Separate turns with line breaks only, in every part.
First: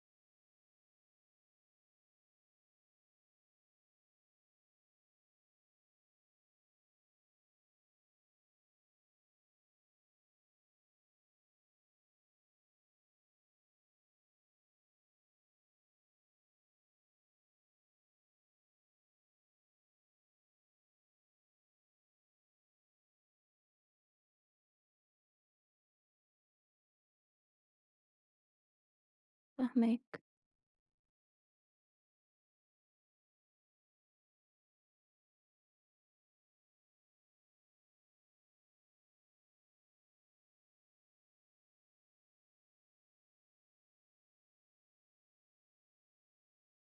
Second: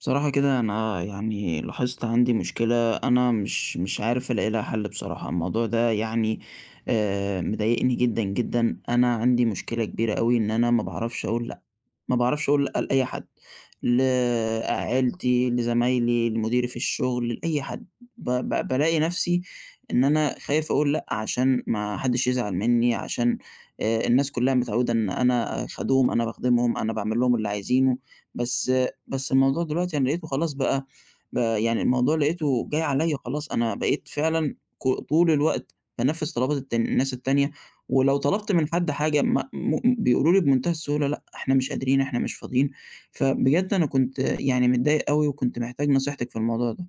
بصراحة كده أنا يعني لاحظت عندي مشكلة. أنا مش عارف ألاقي لها حل. بصراحة الموضوع ده يعني مضايقني جدا جدا. أنا عندي مشكلة كبيرة قوي إن أنا ما بعرفش أقول لأ. لأي حد، لعيلتي، لزمايلي، لمديري في الشغل، لأي حد. بلاقي نفسي إن أنا خايف أقول لأ عشان ما حدش يزعل مني. عشان الناس كلها متعودة إن أنا خدوم، أنا بخدمهم، أنا بعمل لهم اللي عايزينه. بس بس الموضوع دلوقتي أنا
فاهماك.
لقيته خلاص، بقى يعني الموضوع لقيته جاي عليّا خلاص. أنا بقيت فعلًا طول الوقت بانفِّذ طلبات الناس التانية، ولو طلبت من حد حاجة م م بيقولوا لي بمنتهى السهولة لأ، إحنا مش قادرين، إحنا مش فاضيين. فبجد أنا كنت يعني متضايق أوي، وكنت محتاج نصيحتِك في الموضوع ده.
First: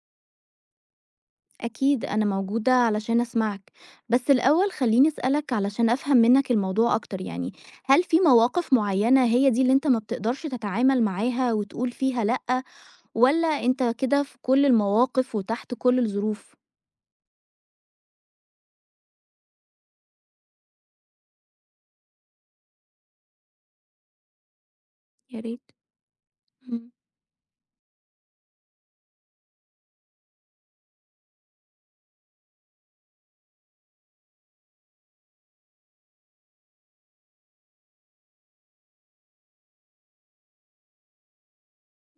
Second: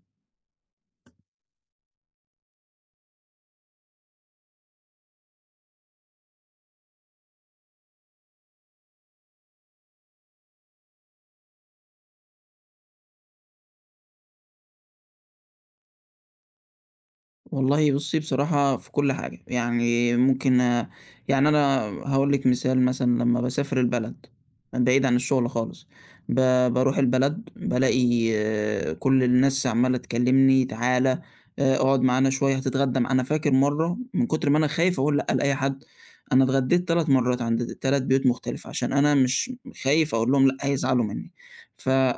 أكيد أنا موجودة علشان أسمعك، بس الأول خلّيني أسألك علشان أفهم منّك الموضوع أكتر يعني، هل في مواقف معيّنة هي دي اللي أنت ما بتقدرش تتعامل معاها وتقول فيها لأ، والّا أنت كده في كل المواقف وتحت كل الظروف؟
والله بُصّي، بصراحة في كل حاجة، يعني ممكن يعني أنا هاقول لِك مثال. مثلًا لمّا باسافر البلد بعيد عن
يا
الشغل
ريت.
خالص، ب
إمم،
باروح البلد بالاقي كل الناس عمّالة تكلمني تعالَ، اقعد معانا شوية، هتتغدى مع. أنا فاكر مرّة من كتر ما أنا خايف أقول لأ لأي حد، أنا اتغديت 3 مرات عند 3 بيوت مختلفة، عشان أنا مش خايف أقول لهم لأ هيزعلوا منّي.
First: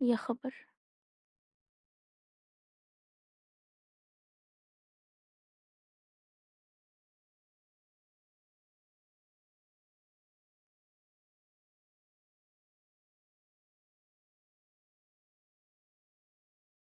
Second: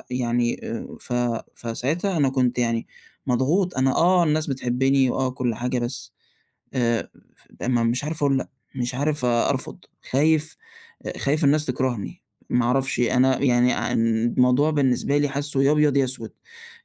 يا خبر!
ف فساعتها أنا كنت يعني مضغوط. أنا آه الناس بتحبّني وآه كل حاجة، بس آآ ما مش عارف أقول لأ، مش عارف أرفض، خايف، خايف الناس تكرهني. ما أعرفش، أنا يعني ع الموضوع بالنسبة لي حاسّه يا أبيض يا أسود،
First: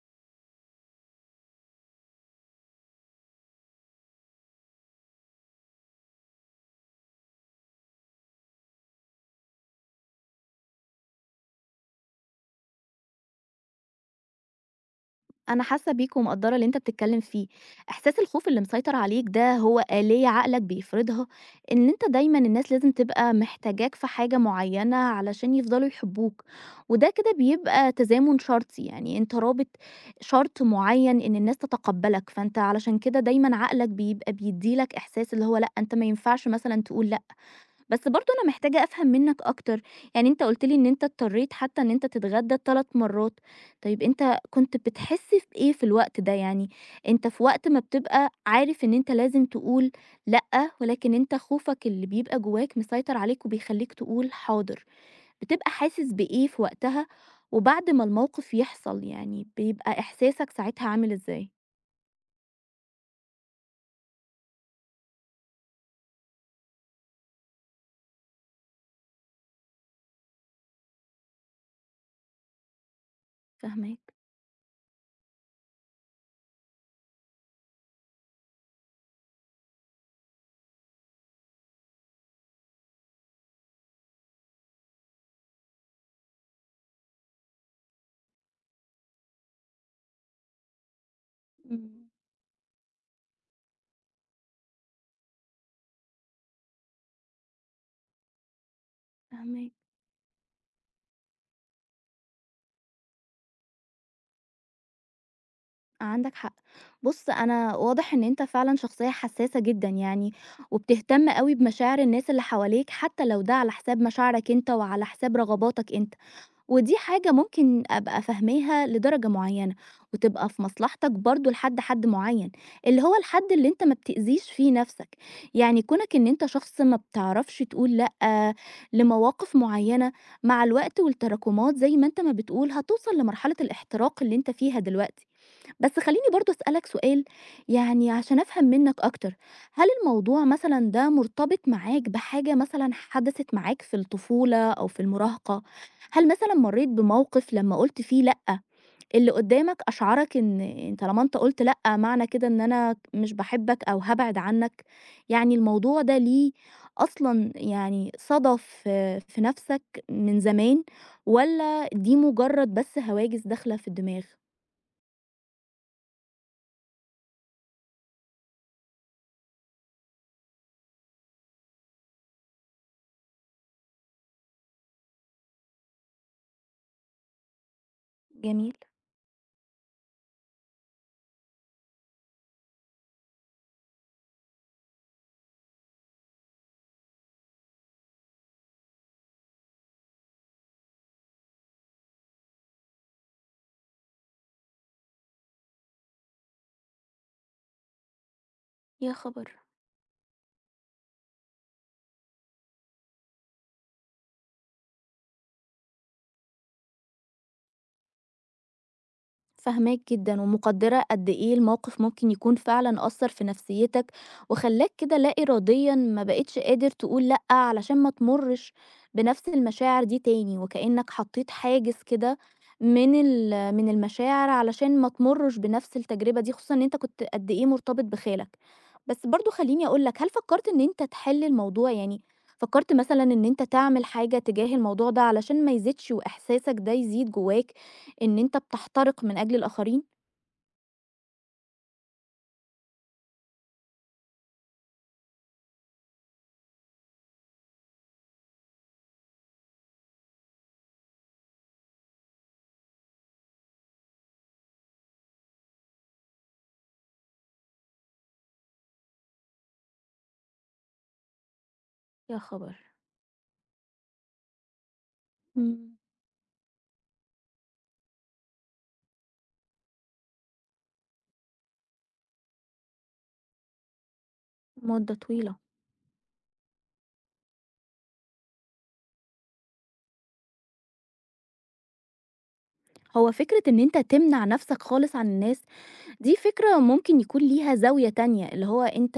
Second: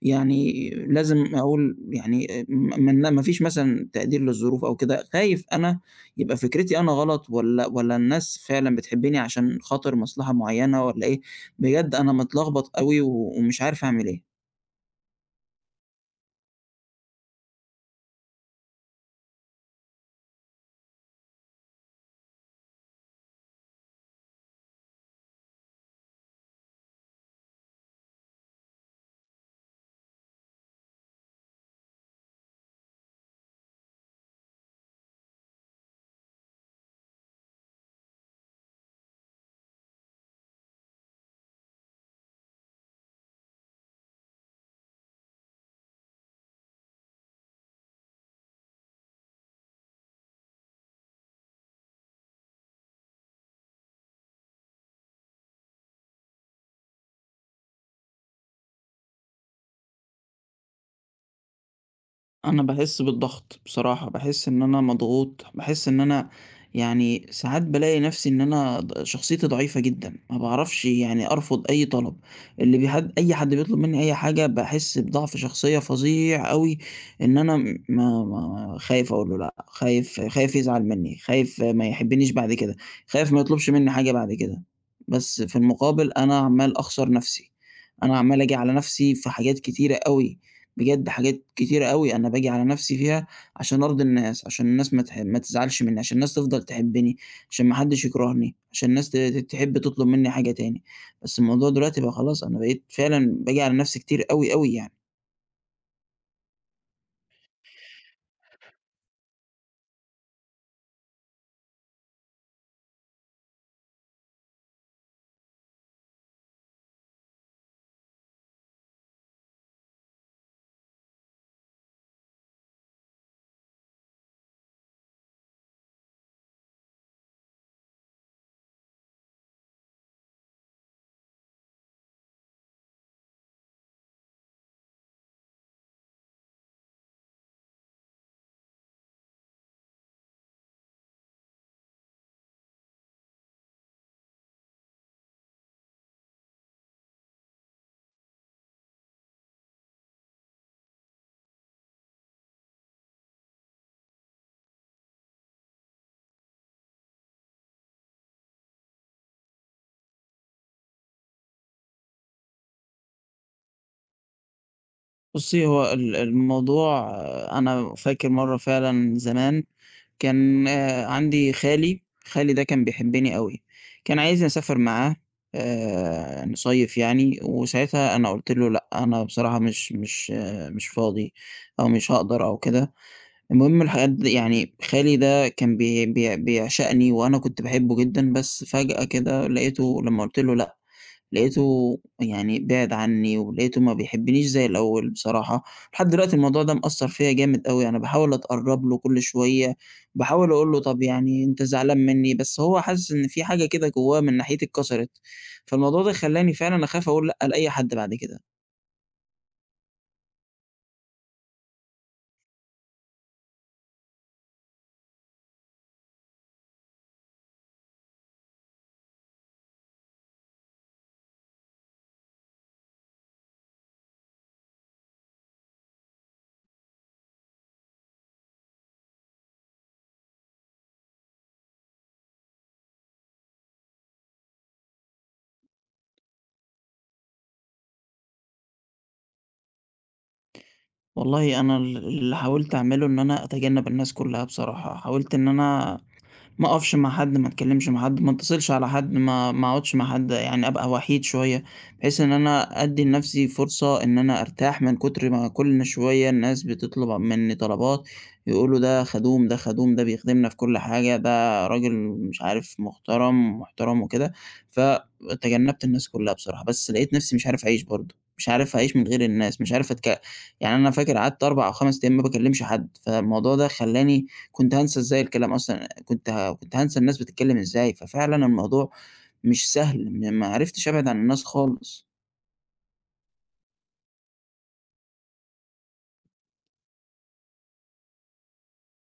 يعني لازم أقول يعني آه، م من ما فيش مثلًا تقدير للظروف أو كده. خايف أنا يبقى فكرتي أنا غلط، والّا الناس فعلًا بتحبّني عشان خاطر مصلحة معيّنة، والّا إيه. بجد أنا متلخبط أوي ومش عارف أعمل إيه.
أنا حاسة بيك ومقدّرة اللي أنت بتتكلم فيه، إحساس الخوف اللي مسيطر عليك ده هو آلية عقلك بيفرضها، إن أنت دايمًا الناس لازم تبقى محتاجاك في حاجة معيّنة علشان يفضلوا يحبوك، وده كده بيبقى تزامن شرطي، يعني أنت رابط شرط معيّن إن الناس تتقبّلك، فأنت علشان كده دايمًا عقلك بيبقى بيدّي لك إحساس اللي هو لأ، أنت ما ينفعش مثلًا تقول لأ. بس برضه أنا محتاجة أفهم منّك أكتر، يعني أنت قُلت لي إن أنت اضطريت حتى إن أنت تتغدى 3 مرّات، طيب أنت كنت بتحس بإيه في الوقت ده يعني؟ أنت في وقت ما بتبقى عارف إن أنت لازم تقول لأ، ولكن أنت خوفك اللي بيبقى جواك مسيطر عليك وبيخلّيك تقول حاضر، بتبقى حاسس بإيه في وقتها، وبعد ما الموقف يحصل يعني بيبقى إحساسك ساعتها عامل إزاي؟
أنا باحس بالضغط بصراحة، باحس إن أنا مضغوط، باحس إن أنا يعني ساعات بالاقي نفْسي إن أنا ض شخصيتي ضعيفة جدًا، ما باعرفش يعني أرفض أي طلب. اللي بيحد أي حد بيطلب منّي
فاهماك،
أي حاجة باحس بضعف شخصية فظيع أوي، إن أنا م ما ما خايف أقول له لأ، خايف يزعل منّي، خايف ما يحبنيش بعد كده، خايف ما يطلبش منّي حاجة بعد كده. بس في المقابل أنا عمّال أخسر نفْسي، أنا عمّال آجي على نفْسي في حاجات كتيرة أوي. بجد حاجات كتيرة
إمم،
أوي أنا باجي على نفسي فيها عشان أرضي الناس، عشان الناس ما تزعلش منّي، عشان الناس تفضل تحبّني، عشان ما حدّش يكرهني، عشان الناس ت ت
فاهماك.
تحب تطلب منّي حاجة تاني. بس الموضوع دلوقتي بقى خلاص، أنا بقيت فعلًا باجي على نفسي كتير أوي، أوي يعني.
عندك حق. بص، انا واضح ان انت فعلا شخصية حساسة جدا يعني، وبتهتم قوي بمشاعر الناس اللي حواليك حتى لو ده على حساب مشاعرك انت وعلى حساب رغباتك انت، ودي حاجة ممكن ابقى فاهماها لدرجة معينة وتبقى في مصلحتك برضو لحد حد معين، اللي هو الحد اللي انت ما بتأذيش فيه نفسك، يعني كونك ان انت شخص ما بتعرفش تقول لأ لمواقف معينة، مع الوقت والتراكمات زي ما انت ما بتقول هتوصل لمرحلة الاحتراق اللي انت فيها دلوقتي. بس خلّيني برضه أسألك سؤال يعني عشان أفهم منّك أكتر، هل الموضوع مثلًا ده مرتبط معاك بحاجة مثلًا حدثت معاك في الطفولة أو في المراهقة؟ هل مثلًا مرّيت بموقف لمّا قُلت فيه لأ، اللي قدّامك أشعرك إن طالما أنت قُلت لأ، معنى كده إن أنا مش باحبك أو هابعد عنّك؟ يعني الموضوع ده ليه أصلًا يعني صدى في نَفْسك من زمان، والّا دي مجرّد بس هواجس داخلة في الدماغ؟
بُصّي، هو الموضوع آه، أنا فاكر مرّة فعلًا زمان كان عندي خالي، خالي ده كان بيحبّني أوي، كان عايزني أسافر معاه نصيّف يعني، وساعتها أنا قُلت له
جميل.
لأ، أنا بصراحة مش فاضي أو مش هاقدر أو كده. المهم لحد يعني خالي ده كان بي بي بيعشقني وأنا كنت باحبّه جدًا، بس فجأة كده لقيته لمّا قُلت له لأ لقيته يعني بعِد عني، ولقيته ما بيحبنيش زي الأول بصراحة. لحد دلوقتي الموضوع ده مأثّر فيّا جامد أوي، أنا باحاول أتقرّب له
يا
كل
خبر!
شوية، باحاول أقول له طَب يعني أنت زعلان منّي، بس هو حاسس إن في حاجة كده جوّاه من ناحيتي اتكسرت، فالموضوع ده خلّاني فعلًا أخاف أقول لأ لأي حد بعد كده.
فاهماك جدًا، ومقدّرة قد إيه الموقف ممكن يكون فعلًا أثّر في نفسيتك، وخلّاك كده لا إراديًا ما بقيتش قادر تقول لأ، علشان ما تمُرّش بنفس المشاعر دي تاني، وكأنك حطيت حاجز كده من المشاعر علشان ما تمُرّش بنفس التجربة دي، خصوصًا إن أنت كنت قد إيه مرتبط بخالك. بس برضه خلّيني أقول لك، هل فكّرت إن أنت تحل الموضوع؟ يعني فكّرت مثلًا إن أنت تعمل حاجة تجاه الموضوع ده علشان ما يزيدش وإحساسك ده يزيد جواك؟ إن أنت بتحترق من أجل الآخرين؟
والله أنا اللي حاولت أعمله إن أنا أتجنّب الناس كلّها بصراحة. حاولت إن أنا ما أقفش مع حد، ما أتكلّمش مع حد، ما أتصلش على حد، ما ما أقعدش مع حد، يعني أبقى وحيد شوية، بحيث إن أنا أدّي لنفْسي فرصة إن أنا أرتاح من كتر ما كل شوية الناس بتطلب منّي طلبات، يقولوا ده خدوم، ده خدوم، ده بيخدمنا في كل حاجة، ده راجل
يا
مش عارف
خبر!
مُحترم، محترم وكده. فتجنّبت
إمم،
الناس كلّها بصراحة، بس لقيت نفْسي مش عارف أعيش برضه، مش عارف أعيش من غير الناس، مش عارف يعني. أنا فاكر قعدت 4 أو 5 أيام ما باكلّمش حد، فالموضوع ده خلّاني كنت هانسى
مدة
إزاي الكلام
طويلة.
أصلًا. كنت هانسى الناس بتتكلم إزاي، ففعلًا الموضوع مش سهل، ما عرفتش أبعد عن الناس خالص.
هو فكرة إن أنت تمنع نفسك خالص عن الناس، دي فكرة ممكن يكون ليها زاوية تانية، اللي هو أنت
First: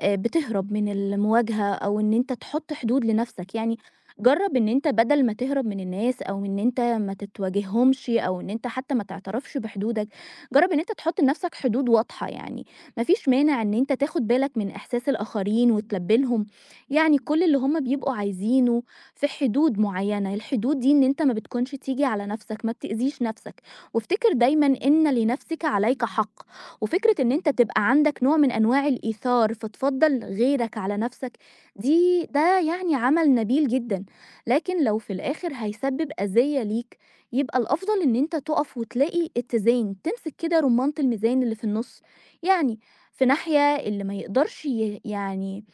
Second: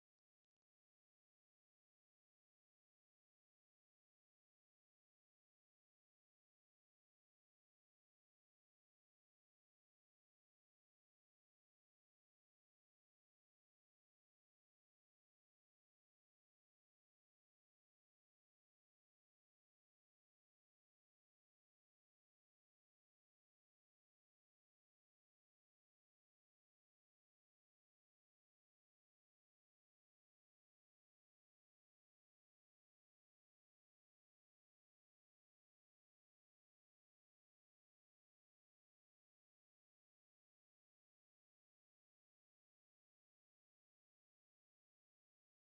بتهرب من المواجهة أو إن أنت تحُط حدود لنَفْسك، يعني جرّب إن أنت بدل ما تهرب من الناس أو إن أنت ما تتواجههمش أو إن أنت حتى ما تعترفش بحدودك، جرّب إن أنت تحُط لنَفْسك حدود واضحة يعني، ما فيش مانع إن أنت تاخُد بالك من إحساس الآخرين وتلبّي لهم يعني كل اللي هم بيبقوا عايزينه في حدود معيّنة، الحدود دي إن أنت ما بتكونش تيجي على نَفْسك، ما بتأذيش نَفْسك، وافتكر دايمًا إن لنَفْسِك عليك حق. وفكرة إن أنت تبقى عندك نوع من أنواع الإيثار، فتفضّل غيرك على نَفْسك، دي ده يعني عمل نبيل جدًا، لكن لو في الآخر هيسبب أذية ليك، يبقى الأفضل إن أنت تُقف وتلاقي اتزان، تمسك كده رُمانة الميزان اللي في النُص، يعني في ناحية اللي ما يقدرش يعني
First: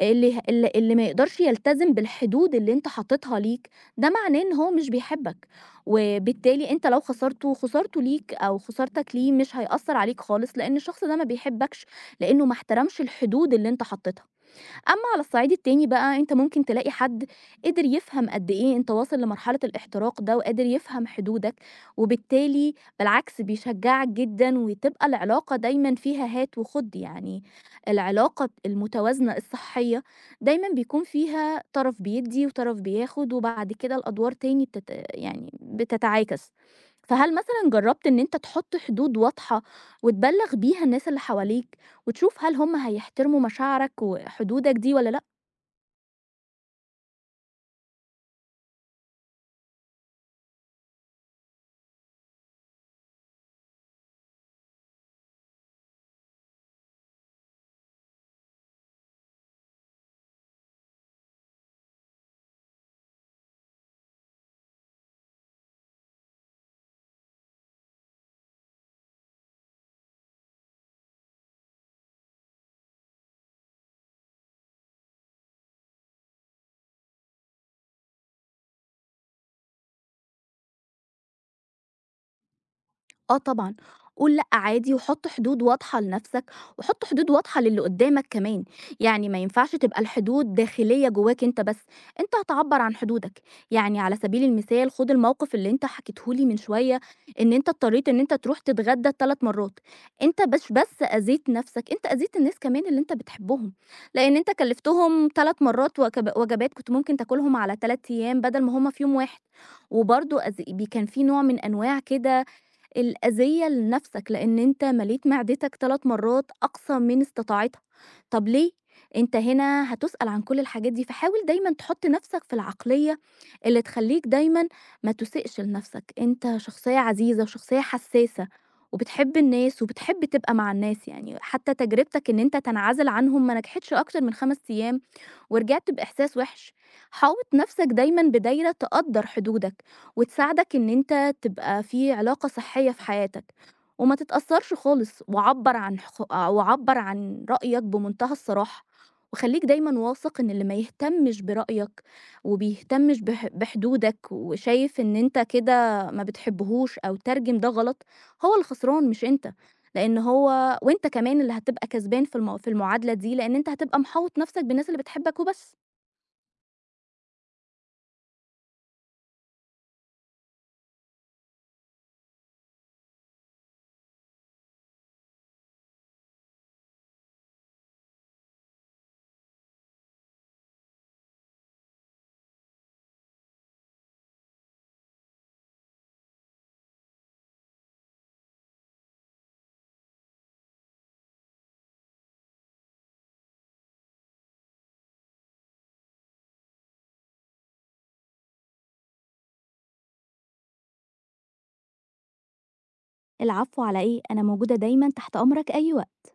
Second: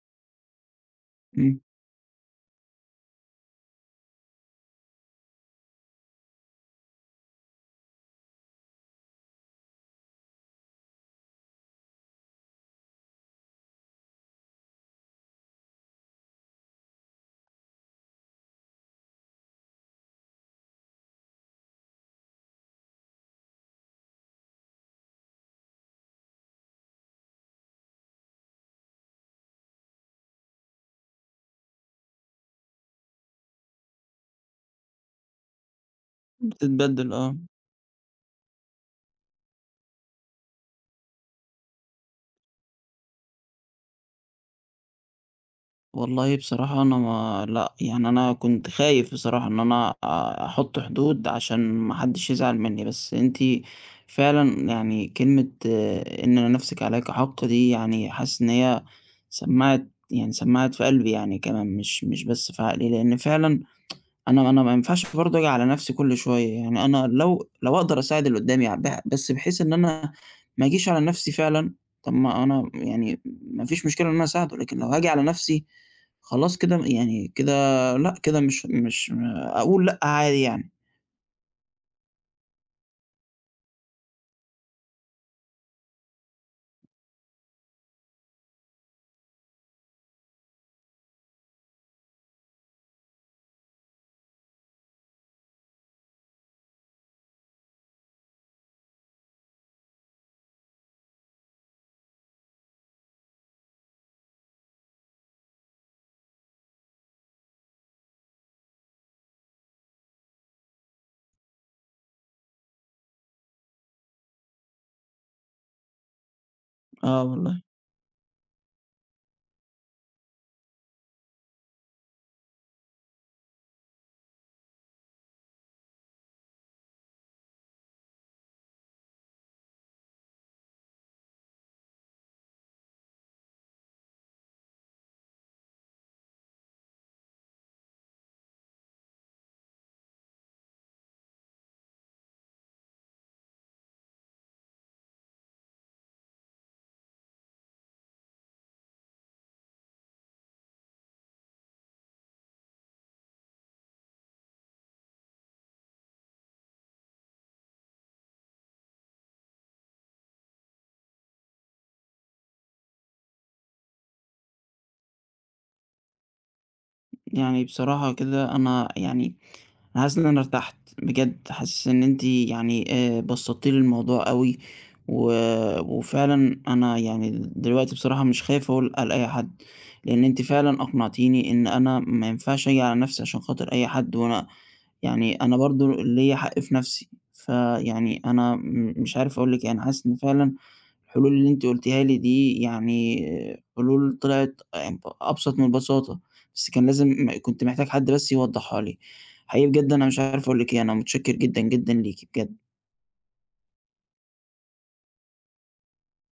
اللي ه ال اللي ما يقدرش
إمم،
يلتزم بالحدود اللي أنت حاططها ليك، ده معناه إن هو مش بيحبك، وبالتالي أنت لو خسرته، خسارته ليك أو خسارتك ليه مش هيأثّر عليك خالص، لإن الشخص ده ما بيحبكش، لإنه ما احترمش الحدود اللي أنت حطيتها. أمّا على الصعيد التاني بقى، أنت ممكن تلاقي حد قدر يفهم قد إيه أنت واصل لمرحلة الاحتراق ده، وقادر يفهم حدودك، وبالتالي بالعكس بيشجّعك جدًا، وتبقى العلاقة دايمًا فيها هات وخُد، يعني العلاقة المتوازنة الصحية دايمًا بيكون فيها طرف بيدّي وطرف بياخد، وبعد كده الأدوار تاني يعني بتتعاكس.
بتتبدل
فهل
آه.
مثلًا جرّبت إن أنت تحُط حدود واضحة وتبلّغ بيها الناس اللي حواليك؟ وتشوف هل هم هيحترموا مشاعرك وحدودك دي والّا لأ.
والله بصراحة أنا ما لأ، يعني أنا كنت خايف بصراحة إن أنا أ أحُط حدود عشان ما حدّش يزعل منّي، بس أنتِ فعلًا يعني كلمة آه، إن نَفْسِك عليكِ حق دي يعني حاسس إن هي سمّعت في قلبي يعني كمان، مش بس في عقلي، لإن فعلًا أنا ما ينفعش برضه آجي على نَفْسي كل شوية. يعني أنا لو أقدر أساعد اللي قُدّامي ع بح بس بحيث إن أنا ما أجيش على نَفْسي فعلًا. طَب ما أنا يعني ما فيش مشكلة إن أنا أساعده، لكن لو هاجي على نَفْسي خلاص كده م يعني كده لأ، كده مش مش أقول لأ عادي يعني.
آه طبعًا، قُل لأ عادي وحُط حدود واضحة لنَفْسك، وحُط حدود واضحة للي قدّامك كمان، يعني ما ينفعش تبقى الحدود داخلية جواك أنت بس، أنت هتعبّر عن حدودك، يعني على سبيل المثال خُد الموقِف اللي أنت حكيته لي من شوية إن أنت اضطريت إن أنت تروح تتغدّى 3 مرّات، أنت مش بس أذيت نَفْسك، أنت أذيت الناس كمان اللي أنت بتحبهم، لإن أنت كلّفتهم 3 مرّات وجبات كنت ممكن تاكلهم على 3 أيام بدل ما هم في يوم واحد، وبرضه أذ بي كان في نوع من أنواع كده الأذية لنفسك، لإن أنت مليت معدتك 3 مرات أقصى من
آه والله.
استطاعتها، طب ليه؟ أنت هنا هتُسأل عن كل الحاجات دي، فحاول دايمًا تحُط نفسك في العقلية اللي تخلّيك دايمًا ما تُسِئش لنفسك، أنت شخصية عزيزة وشخصية حسّاسة، وبتحب الناس وبتحب تبقى مع الناس يعني، حتى تجربتك إن أنت تنعزل عنهم ما نجحتش أكتر من 5 أيام، ورجعت بإحساس وِحِش. حاوط نَفْسك دايمًا بدايرة تقدّر حدودك، وتساعدك إن أنت تبقى في علاقة صحية في حياتك، وما تتأثّرش خالص، وعبّر عن رأيك بمنتهى الصراحة، وخلّيك دايمًا واثق إن اللي ما يهتمش برأيك، وبيهتمش بحدودك، وشايف إن أنت كده ما بتحبّهوش أو ترجم ده غلط، هو اللي خسران مش أنت. لإن هو وأنت كمان اللي هتبقى كسبان في المعادلة دي، لإن أنت هتبقى محاوط نَفْسك بالناس اللي بتحبك وبس.
يعني بصراحة كده أنا يعني أنا حاسس إن أنا ارتحت، بجد حاسس إن أنتِ يعني بسطتِ لي الموضوع أوي، و وفعلًا أنا يعني دلوقتي بصراحة مش خايف أقول لأي حد، لإن أنتِ فعلًا أقنعتيني إن أنا ما ينفعش آجي على نفسي عشان خاطر أي حد، وأنا يعني أنا برضه ليّا حق في نفسي. فيعني أنا مش عارف أقول لِك إيه، أنا حاسس إن فعلًا الحلول اللي أنتِ قُلتيها لي دي يعني آه، حلول طلعت أبسط من البساطة، بس كان لازم كنت محتاج حد بس يوضحها لي. حقيقي بجد أنا مش عارف أقول لِك إيه، أنا متشكر جدًا، جدًا ليكِ بجد.
العفو على إيه، أنا موجودة دايمًا تحت أمرك أي وقت.